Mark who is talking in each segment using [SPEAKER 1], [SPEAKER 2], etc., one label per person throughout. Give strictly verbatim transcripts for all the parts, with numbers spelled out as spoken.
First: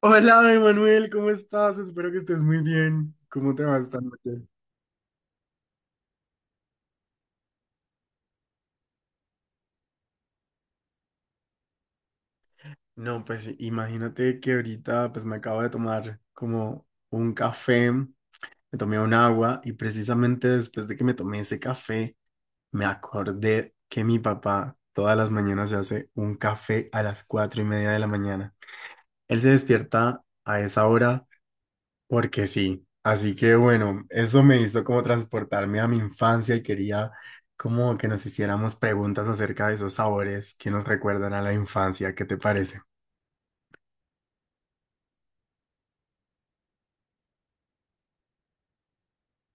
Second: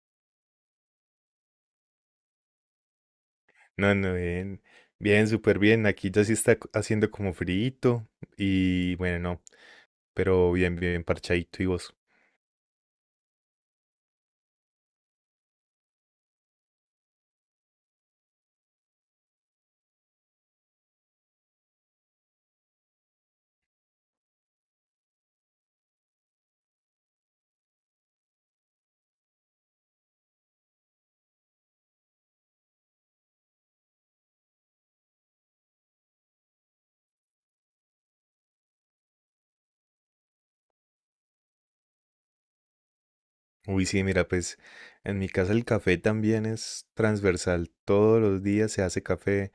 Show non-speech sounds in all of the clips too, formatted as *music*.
[SPEAKER 1] Hola, Emanuel, ¿cómo estás? Espero que estés muy bien. ¿Cómo te va
[SPEAKER 2] No,
[SPEAKER 1] esta
[SPEAKER 2] no,
[SPEAKER 1] noche?
[SPEAKER 2] bien. Bien, súper bien. Aquí ya sí está co- haciendo como frito y bueno, no, pero bien, bien parchadito y vos.
[SPEAKER 1] No, pues imagínate que ahorita pues me acabo de tomar como un café, me tomé un agua y precisamente después de que me tomé ese café, me acordé que mi papá todas las mañanas se hace un café a las cuatro y media de la mañana. Él se despierta a esa hora porque sí. Así que bueno, eso me hizo como transportarme a mi infancia y quería como que nos hiciéramos preguntas acerca de esos sabores que nos recuerdan a la infancia. ¿Qué te parece?
[SPEAKER 2] Uy, sí, mira, pues en mi casa el café también es transversal. Todos los días se hace café.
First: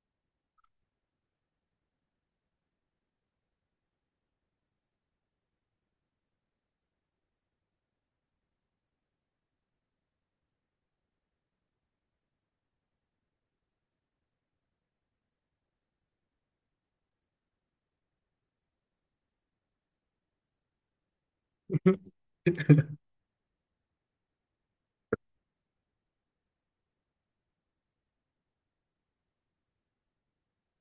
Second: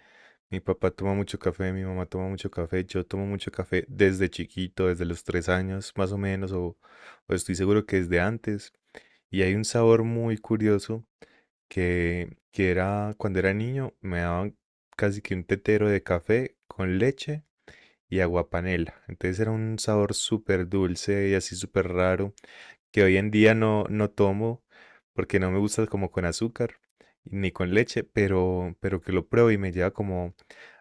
[SPEAKER 2] Mi papá toma mucho café, mi mamá toma mucho café, yo tomo mucho café desde chiquito, desde los tres años más o menos, o, o estoy seguro que desde antes. Y hay un sabor muy curioso que, que era cuando era niño, me daban casi que un tetero de café con leche y agua panela. Entonces era un sabor súper dulce y así súper raro que hoy en día no, no tomo porque no me gusta como con azúcar ni con leche, pero, pero que lo pruebo y me lleva como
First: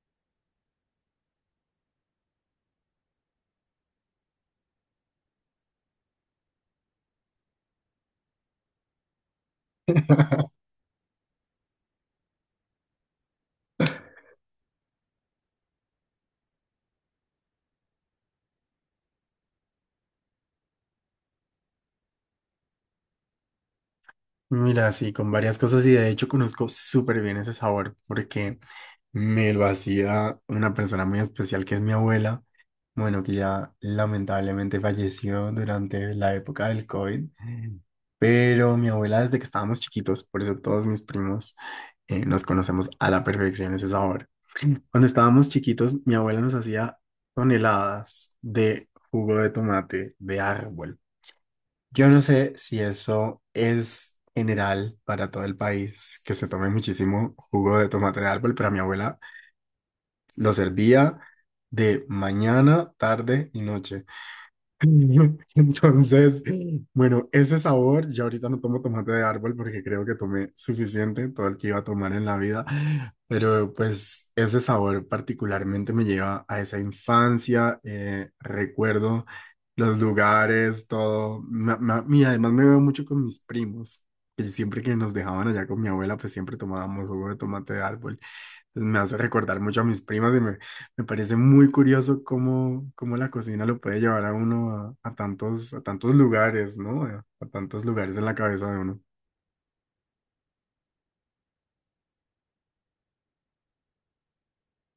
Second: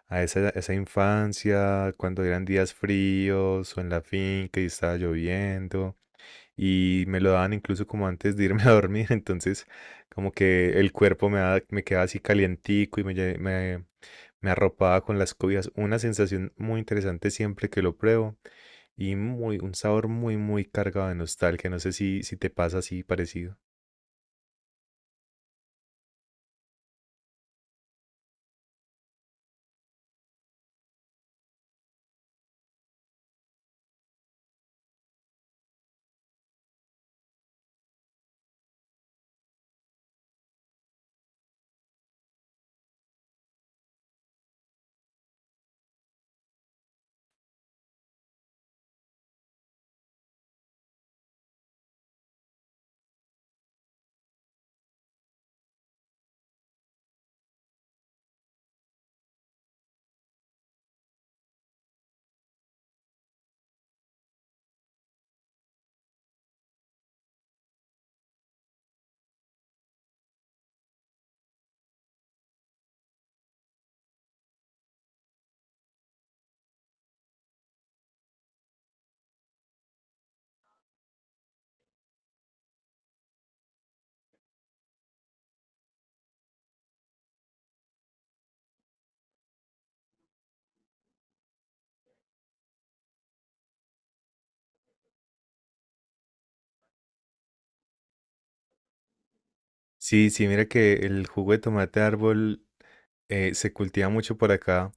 [SPEAKER 2] a esa, esa infancia, cuando eran días fríos o en la finca y estaba lloviendo y me lo daban incluso como antes de irme a dormir, *laughs* entonces como
[SPEAKER 1] *laughs*
[SPEAKER 2] que el cuerpo me, da- me quedaba así calientico y me, lle- me, me arropaba con las cobijas. Una sensación muy interesante siempre que lo pruebo y muy, un sabor muy, muy cargado de nostalgia. No sé si, si te pasa así parecido.
[SPEAKER 1] Mira, sí, con varias cosas y de hecho conozco súper bien ese sabor porque me lo hacía una persona muy especial que es mi abuela. Bueno, que ya lamentablemente falleció durante la época del COVID, pero mi abuela desde que estábamos chiquitos, por eso todos mis primos eh, nos conocemos a la perfección ese sabor. Cuando estábamos chiquitos, mi abuela nos hacía toneladas de jugo de tomate de árbol. Yo no sé si eso es general para todo el país, que se tome muchísimo jugo de tomate de árbol, pero mi abuela lo servía de mañana, tarde y noche. *laughs* Entonces, bueno, ese sabor, ya ahorita no tomo tomate de árbol porque creo que tomé suficiente, todo el que iba a tomar en la vida, pero pues ese sabor particularmente me lleva a esa infancia, eh, recuerdo los lugares, todo, ma- ma- y además me veo mucho con mis primos, que siempre que nos dejaban allá con mi abuela, pues siempre tomábamos jugo de tomate de árbol. Me hace recordar mucho a mis primas y me, me parece muy curioso cómo, cómo la cocina lo puede llevar a uno a, a tantos, a tantos lugares, ¿no? A, a tantos lugares en la cabeza de uno.
[SPEAKER 2] Sí, sí, mira que el jugo de tomate de árbol eh, se cultiva mucho por acá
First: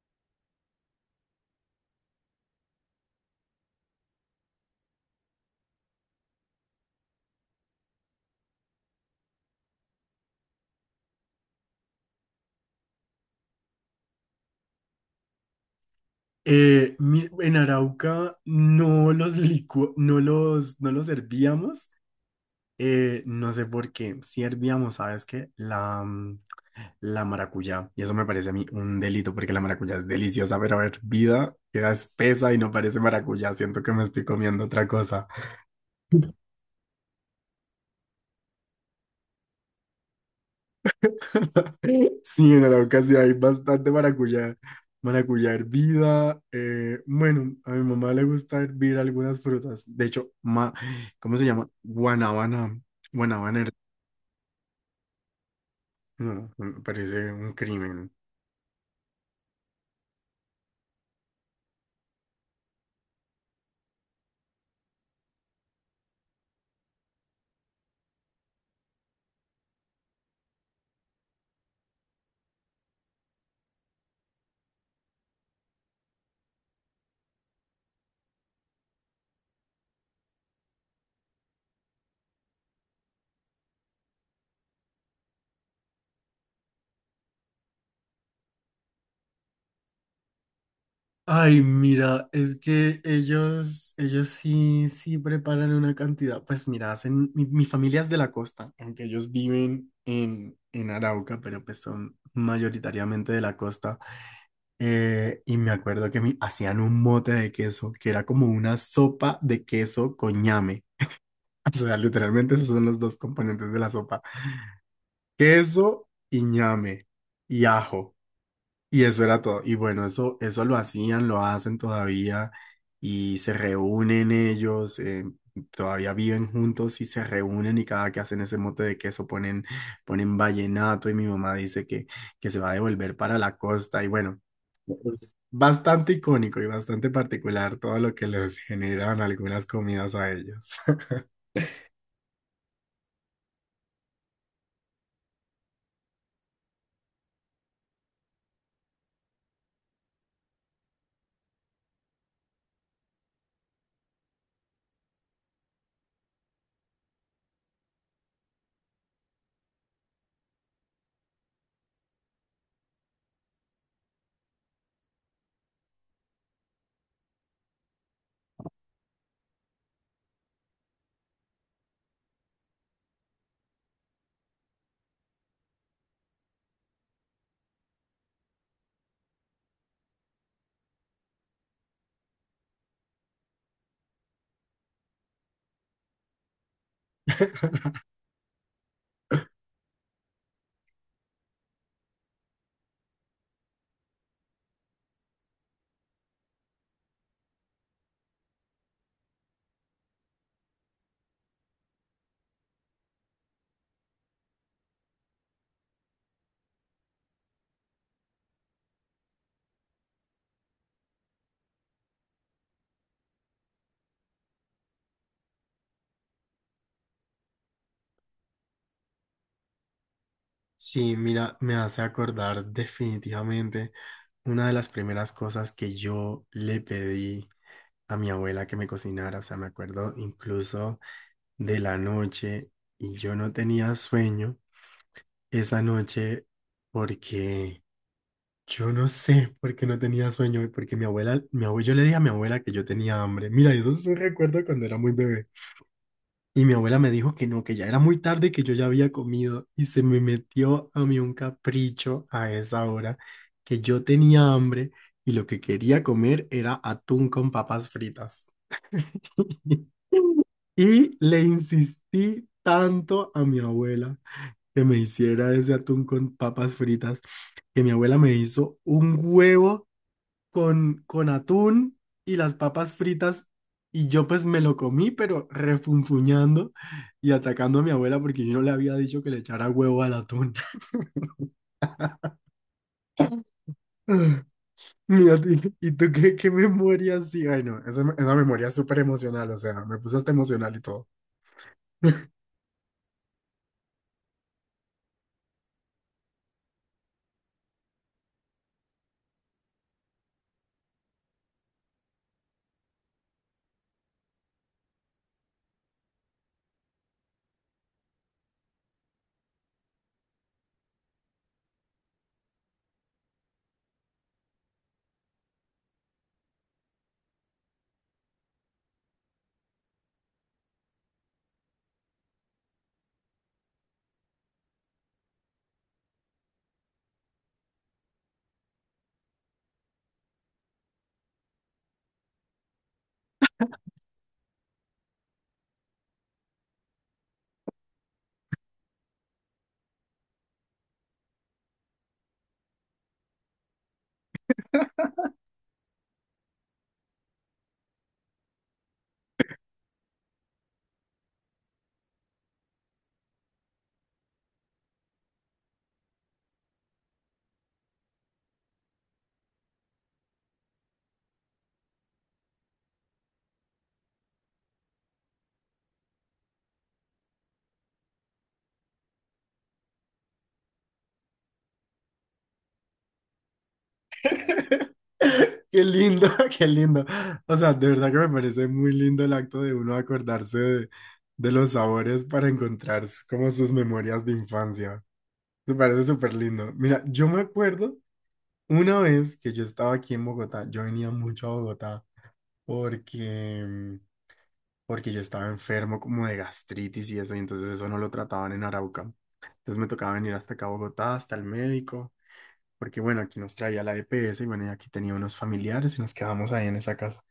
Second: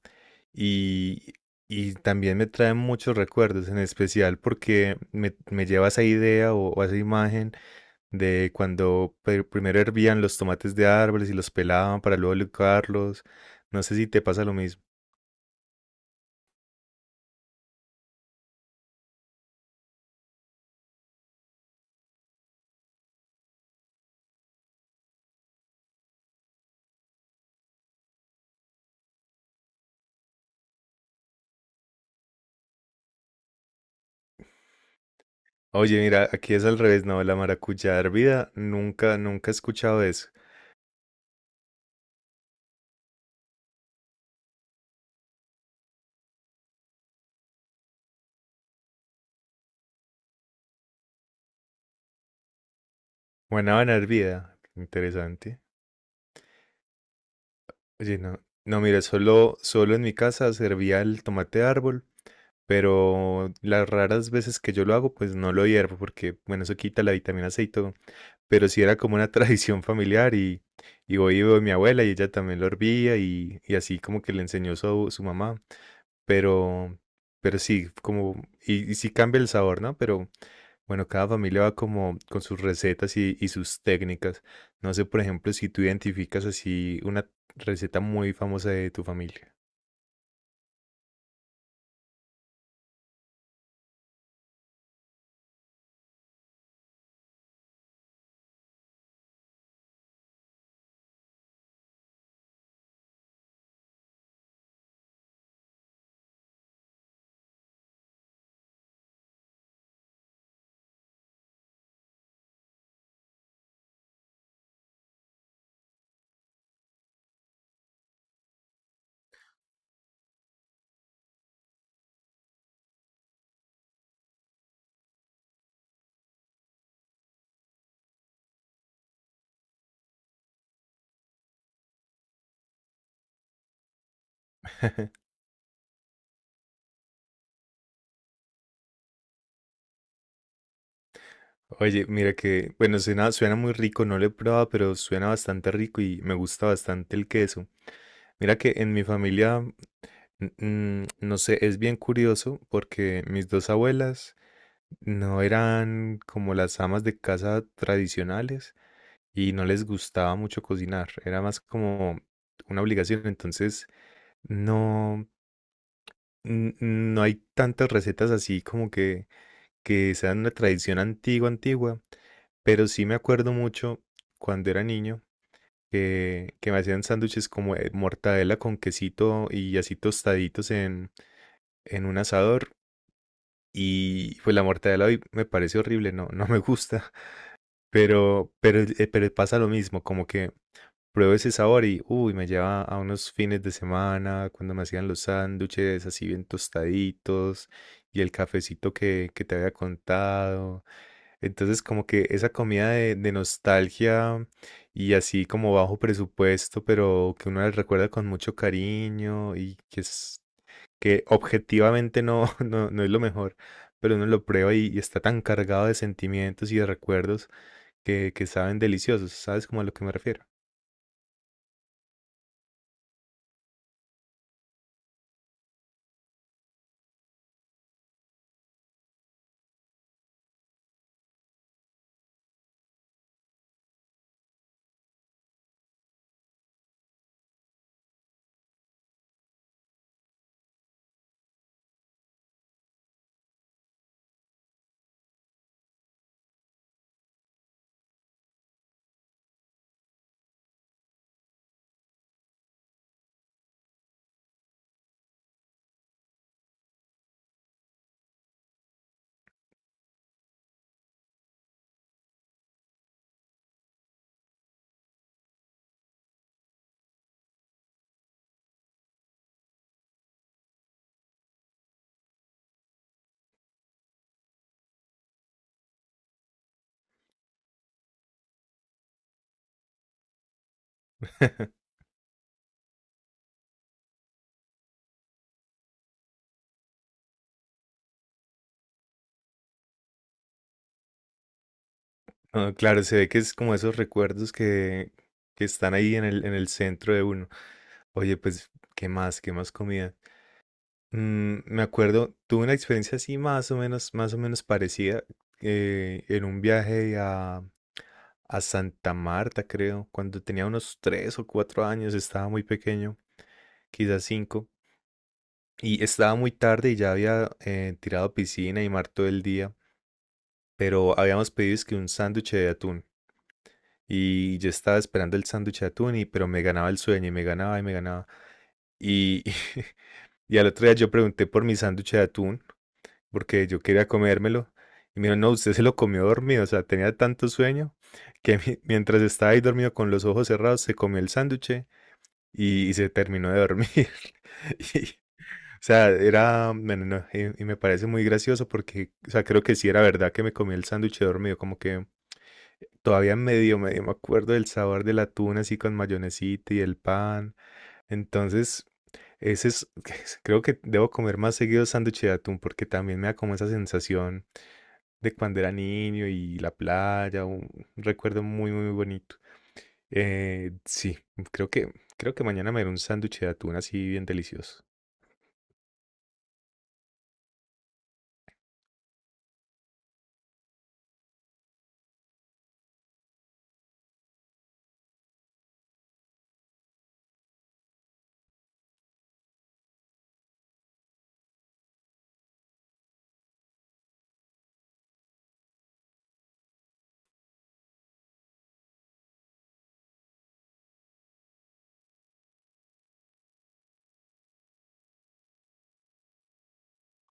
[SPEAKER 2] y, y también me trae muchos recuerdos, en especial porque me, me lleva a esa idea o, o a esa imagen de cuando pe- primero hervían los tomates de árboles y los pelaban para luego licuarlos. No sé si te pasa lo mismo.
[SPEAKER 1] Eh, mi- en Arauca no los licu- no los, no los servíamos, eh, no sé por qué. Si hervíamos, ¿sabes qué? La, mm, la maracuyá. Y eso me parece a mí un delito porque la maracuyá es deliciosa, pero hervida queda espesa y no parece maracuyá. Siento que me estoy comiendo otra cosa.
[SPEAKER 2] Oye, mira, aquí es al revés, no, la maracuyá hervida, nunca, nunca he escuchado eso.
[SPEAKER 1] *laughs* Sí, en Arauca sí hay bastante maracuyá, maracuyá hervida. Eh, bueno, a mi mamá le gusta hervir algunas frutas. De hecho, ma, ¿cómo se llama? Guanábana. Guanábana. her-
[SPEAKER 2] Guanábana hervida, interesante.
[SPEAKER 1] No, me parece un crimen.
[SPEAKER 2] Oye, no, no, mira, solo, solo en mi casa se hervía el tomate árbol pero las raras veces que yo lo hago, pues no lo hiervo porque, bueno, eso quita la vitamina C y todo. Pero sí era como una *laughs* tradición familiar y, y voy y veo a mi abuela y ella también lo hervía y, y así como que le enseñó su, su mamá. Pero, pero sí, como, y, y sí cambia el sabor, ¿no? Pero bueno, cada familia va como con sus recetas y, y sus técnicas. No sé, por ejemplo, si tú identificas así una receta muy famosa de tu familia.
[SPEAKER 1] Ay, mira, es que ellos, ellos sí, sí preparan una cantidad. Pues mira, hacen, mi, mi familia es de la costa, aunque ellos viven en, en Arauca, pero pues son mayoritariamente de la costa. Eh, y me acuerdo que me hacían un mote de queso, que era como una sopa de queso con ñame. *laughs* O sea, literalmente esos son los dos componentes de la sopa. Queso y ñame y ajo. Y eso era todo. Y bueno, eso, eso lo hacían, lo hacen todavía y se reúnen ellos, eh, todavía viven juntos y se reúnen y cada que hacen ese mote de queso ponen, ponen vallenato y mi mamá dice que, que se va a devolver para la costa y bueno,
[SPEAKER 2] *laughs*
[SPEAKER 1] es bastante icónico y bastante particular todo lo que les generan algunas comidas a ellos.
[SPEAKER 2] Oye, mira que, bueno, suena, suena muy rico, no lo he probado, pero suena bastante rico y me gusta bastante el queso. Mira que en mi familia, mm, mm, no sé, es bien curioso porque mis dos abuelas no eran como las amas de casa tradicionales y no les gustaba mucho cocinar, era más como una obligación, entonces no, n- no hay tantas recetas así como que que sea una tradición antigua, antigua, pero sí me acuerdo mucho cuando era niño que, que me hacían sándwiches como de mortadela con quesito y así tostaditos en, en un asador. Y pues la mortadela hoy me parece horrible, no, no me gusta. *laughs*
[SPEAKER 1] *laughs*
[SPEAKER 2] pero, pero, eh, pero pasa lo mismo, como que pruebo ese sabor y, uy, me lleva a unos fines de semana, cuando me hacían los sándwiches así bien tostaditos y el cafecito que, que te había contado. Entonces, como que esa comida de, de nostalgia y así como bajo presupuesto, pero que uno la recuerda con mucho cariño y que es que objetivamente no, *laughs* no, no es lo mejor, pero uno lo prueba y, y está tan cargado de sentimientos y de recuerdos que, que saben deliciosos. ¿Sabes cómo a lo que me refiero?
[SPEAKER 1] Sí, mira, me hace acordar definitivamente una de las primeras cosas que yo le pedí a mi abuela que me cocinara, o sea, me acuerdo incluso de la noche y yo no tenía sueño esa noche porque yo no sé por qué no tenía sueño, y porque mi abuela, mi abuelo, yo le dije a mi abuela que yo tenía hambre. Mira, eso es un recuerdo cuando era muy bebé. Y mi abuela me dijo que no, que ya era muy tarde, y que yo ya había comido y se me metió a mí un capricho a esa hora que yo tenía hambre y lo que quería comer era atún con papas fritas. *laughs* Y le insistí tanto a mi abuela que me hiciera ese atún con papas fritas, que mi abuela me hizo un huevo con, con atún y las papas fritas. Y yo pues me lo comí, pero refunfuñando y atacando a mi abuela porque yo no le había dicho que le echara huevo al atún.
[SPEAKER 2] *laughs*
[SPEAKER 1] *laughs* Ah, mira, ¿y y tú qué, qué memoria sí Ay, no, esa, esa memoria es súper emocional, o sea, me puse hasta emocional y todo.
[SPEAKER 2] Ah, claro, se ve que es como esos recuerdos que, que están ahí en el, en el centro de uno. Oye, pues, ¿qué más? ¿Qué más comida? Mm, me acuerdo, tuve una experiencia así más o menos, más o menos parecida, eh, en un viaje a, a Santa Marta, creo, cuando tenía unos tres o cuatro años, estaba muy pequeño, quizás cinco, y estaba muy tarde y ya había eh, tirado piscina y mar todo el día, pero habíamos pedido es que un sándwich de atún. Y yo estaba esperando el sándwich de atún, y, pero me ganaba el sueño y me ganaba y me ganaba. Y, *laughs* y al otro día yo pregunté por mi sándwich de atún, porque yo quería comérmelo. Y me dijo, no, usted se lo comió dormido, o sea, tenía tanto sueño que mi- mientras estaba ahí dormido con los ojos cerrados, se comió el sándwich y, y se terminó de dormir. *laughs* Y, o sea, era, bueno, no, y, y me parece muy gracioso porque, o sea, creo que sí era verdad que me comí el sándwich dormido, como que todavía medio, medio me acuerdo del sabor del atún así con mayonesita y el pan. Entonces, ese es, *laughs* creo que debo comer más seguido sándwich de atún porque también me da como esa sensación de cuando era niño y la playa, un recuerdo muy, muy bonito. Eh, sí, creo que, creo que mañana me haré un sándwich de atún así bien delicioso.
[SPEAKER 1] Qué lindo, *laughs* qué lindo. O sea, de verdad que me parece muy lindo el acto de uno acordarse de, de los sabores para encontrar s- como sus memorias de infancia. Me parece súper lindo. Mira, yo me acuerdo una vez que yo estaba aquí en Bogotá, yo venía mucho a Bogotá porque, mm, porque yo estaba enfermo como de gastritis y eso, y entonces eso no lo trataban en Arauca. Entonces me tocaba venir hasta acá a Bogotá, hasta el médico, porque bueno, aquí nos traía la E P S y bueno, y aquí tenía unos familiares y nos quedamos ahí en esa casa.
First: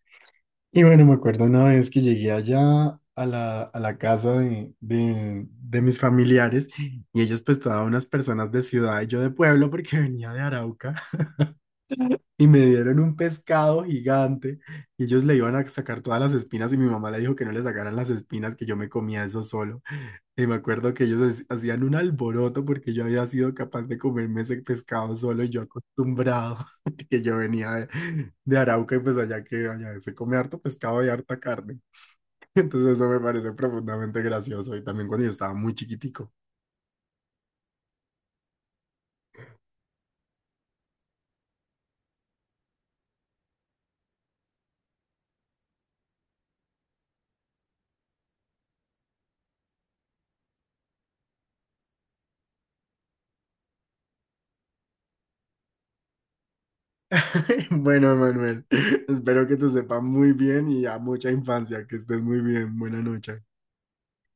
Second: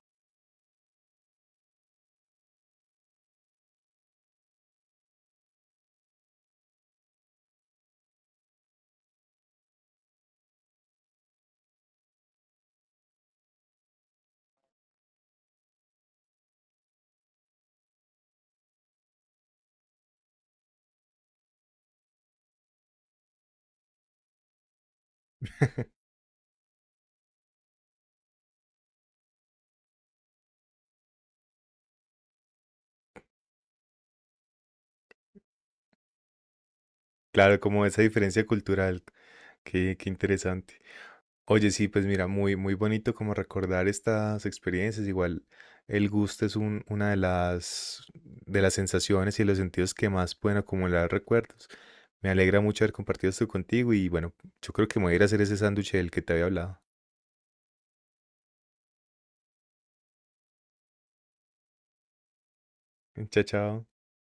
[SPEAKER 1] Y bueno, me acuerdo una vez que llegué allá a la, a la casa de, de, de mis familiares y ellos pues todas unas personas de ciudad y yo de pueblo porque *laughs* venía de Arauca y me dieron un pescado gigante y ellos le iban a sacar todas las espinas y mi mamá le dijo que no le sacaran las espinas, que yo me comía eso solo. Y me acuerdo que ellos hac- hacían un alboroto porque yo había sido capaz de comerme ese pescado solo y yo
[SPEAKER 2] *laughs*
[SPEAKER 1] acostumbrado *laughs* que yo venía de, de Arauca y pues allá que allá se come harto pescado y harta carne. *laughs* Entonces eso me parece profundamente gracioso y también cuando yo estaba muy chiquitico.
[SPEAKER 2] Claro, como esa diferencia cultural, qué, qué interesante. Oye, sí, pues mira, muy, muy bonito como recordar estas experiencias. Igual el gusto es un- una de las, de las sensaciones y de los sentidos que más pueden acumular recuerdos. Me alegra mucho haber compartido esto contigo y bueno, yo creo que me voy a ir a hacer ese sándwich del que te había hablado.
[SPEAKER 1] *laughs* Bueno, Manuel, espero que te sepa muy bien y a mucha infancia, que estés muy bien. Buena
[SPEAKER 2] *laughs*
[SPEAKER 1] noche.
[SPEAKER 2] Chao, chao.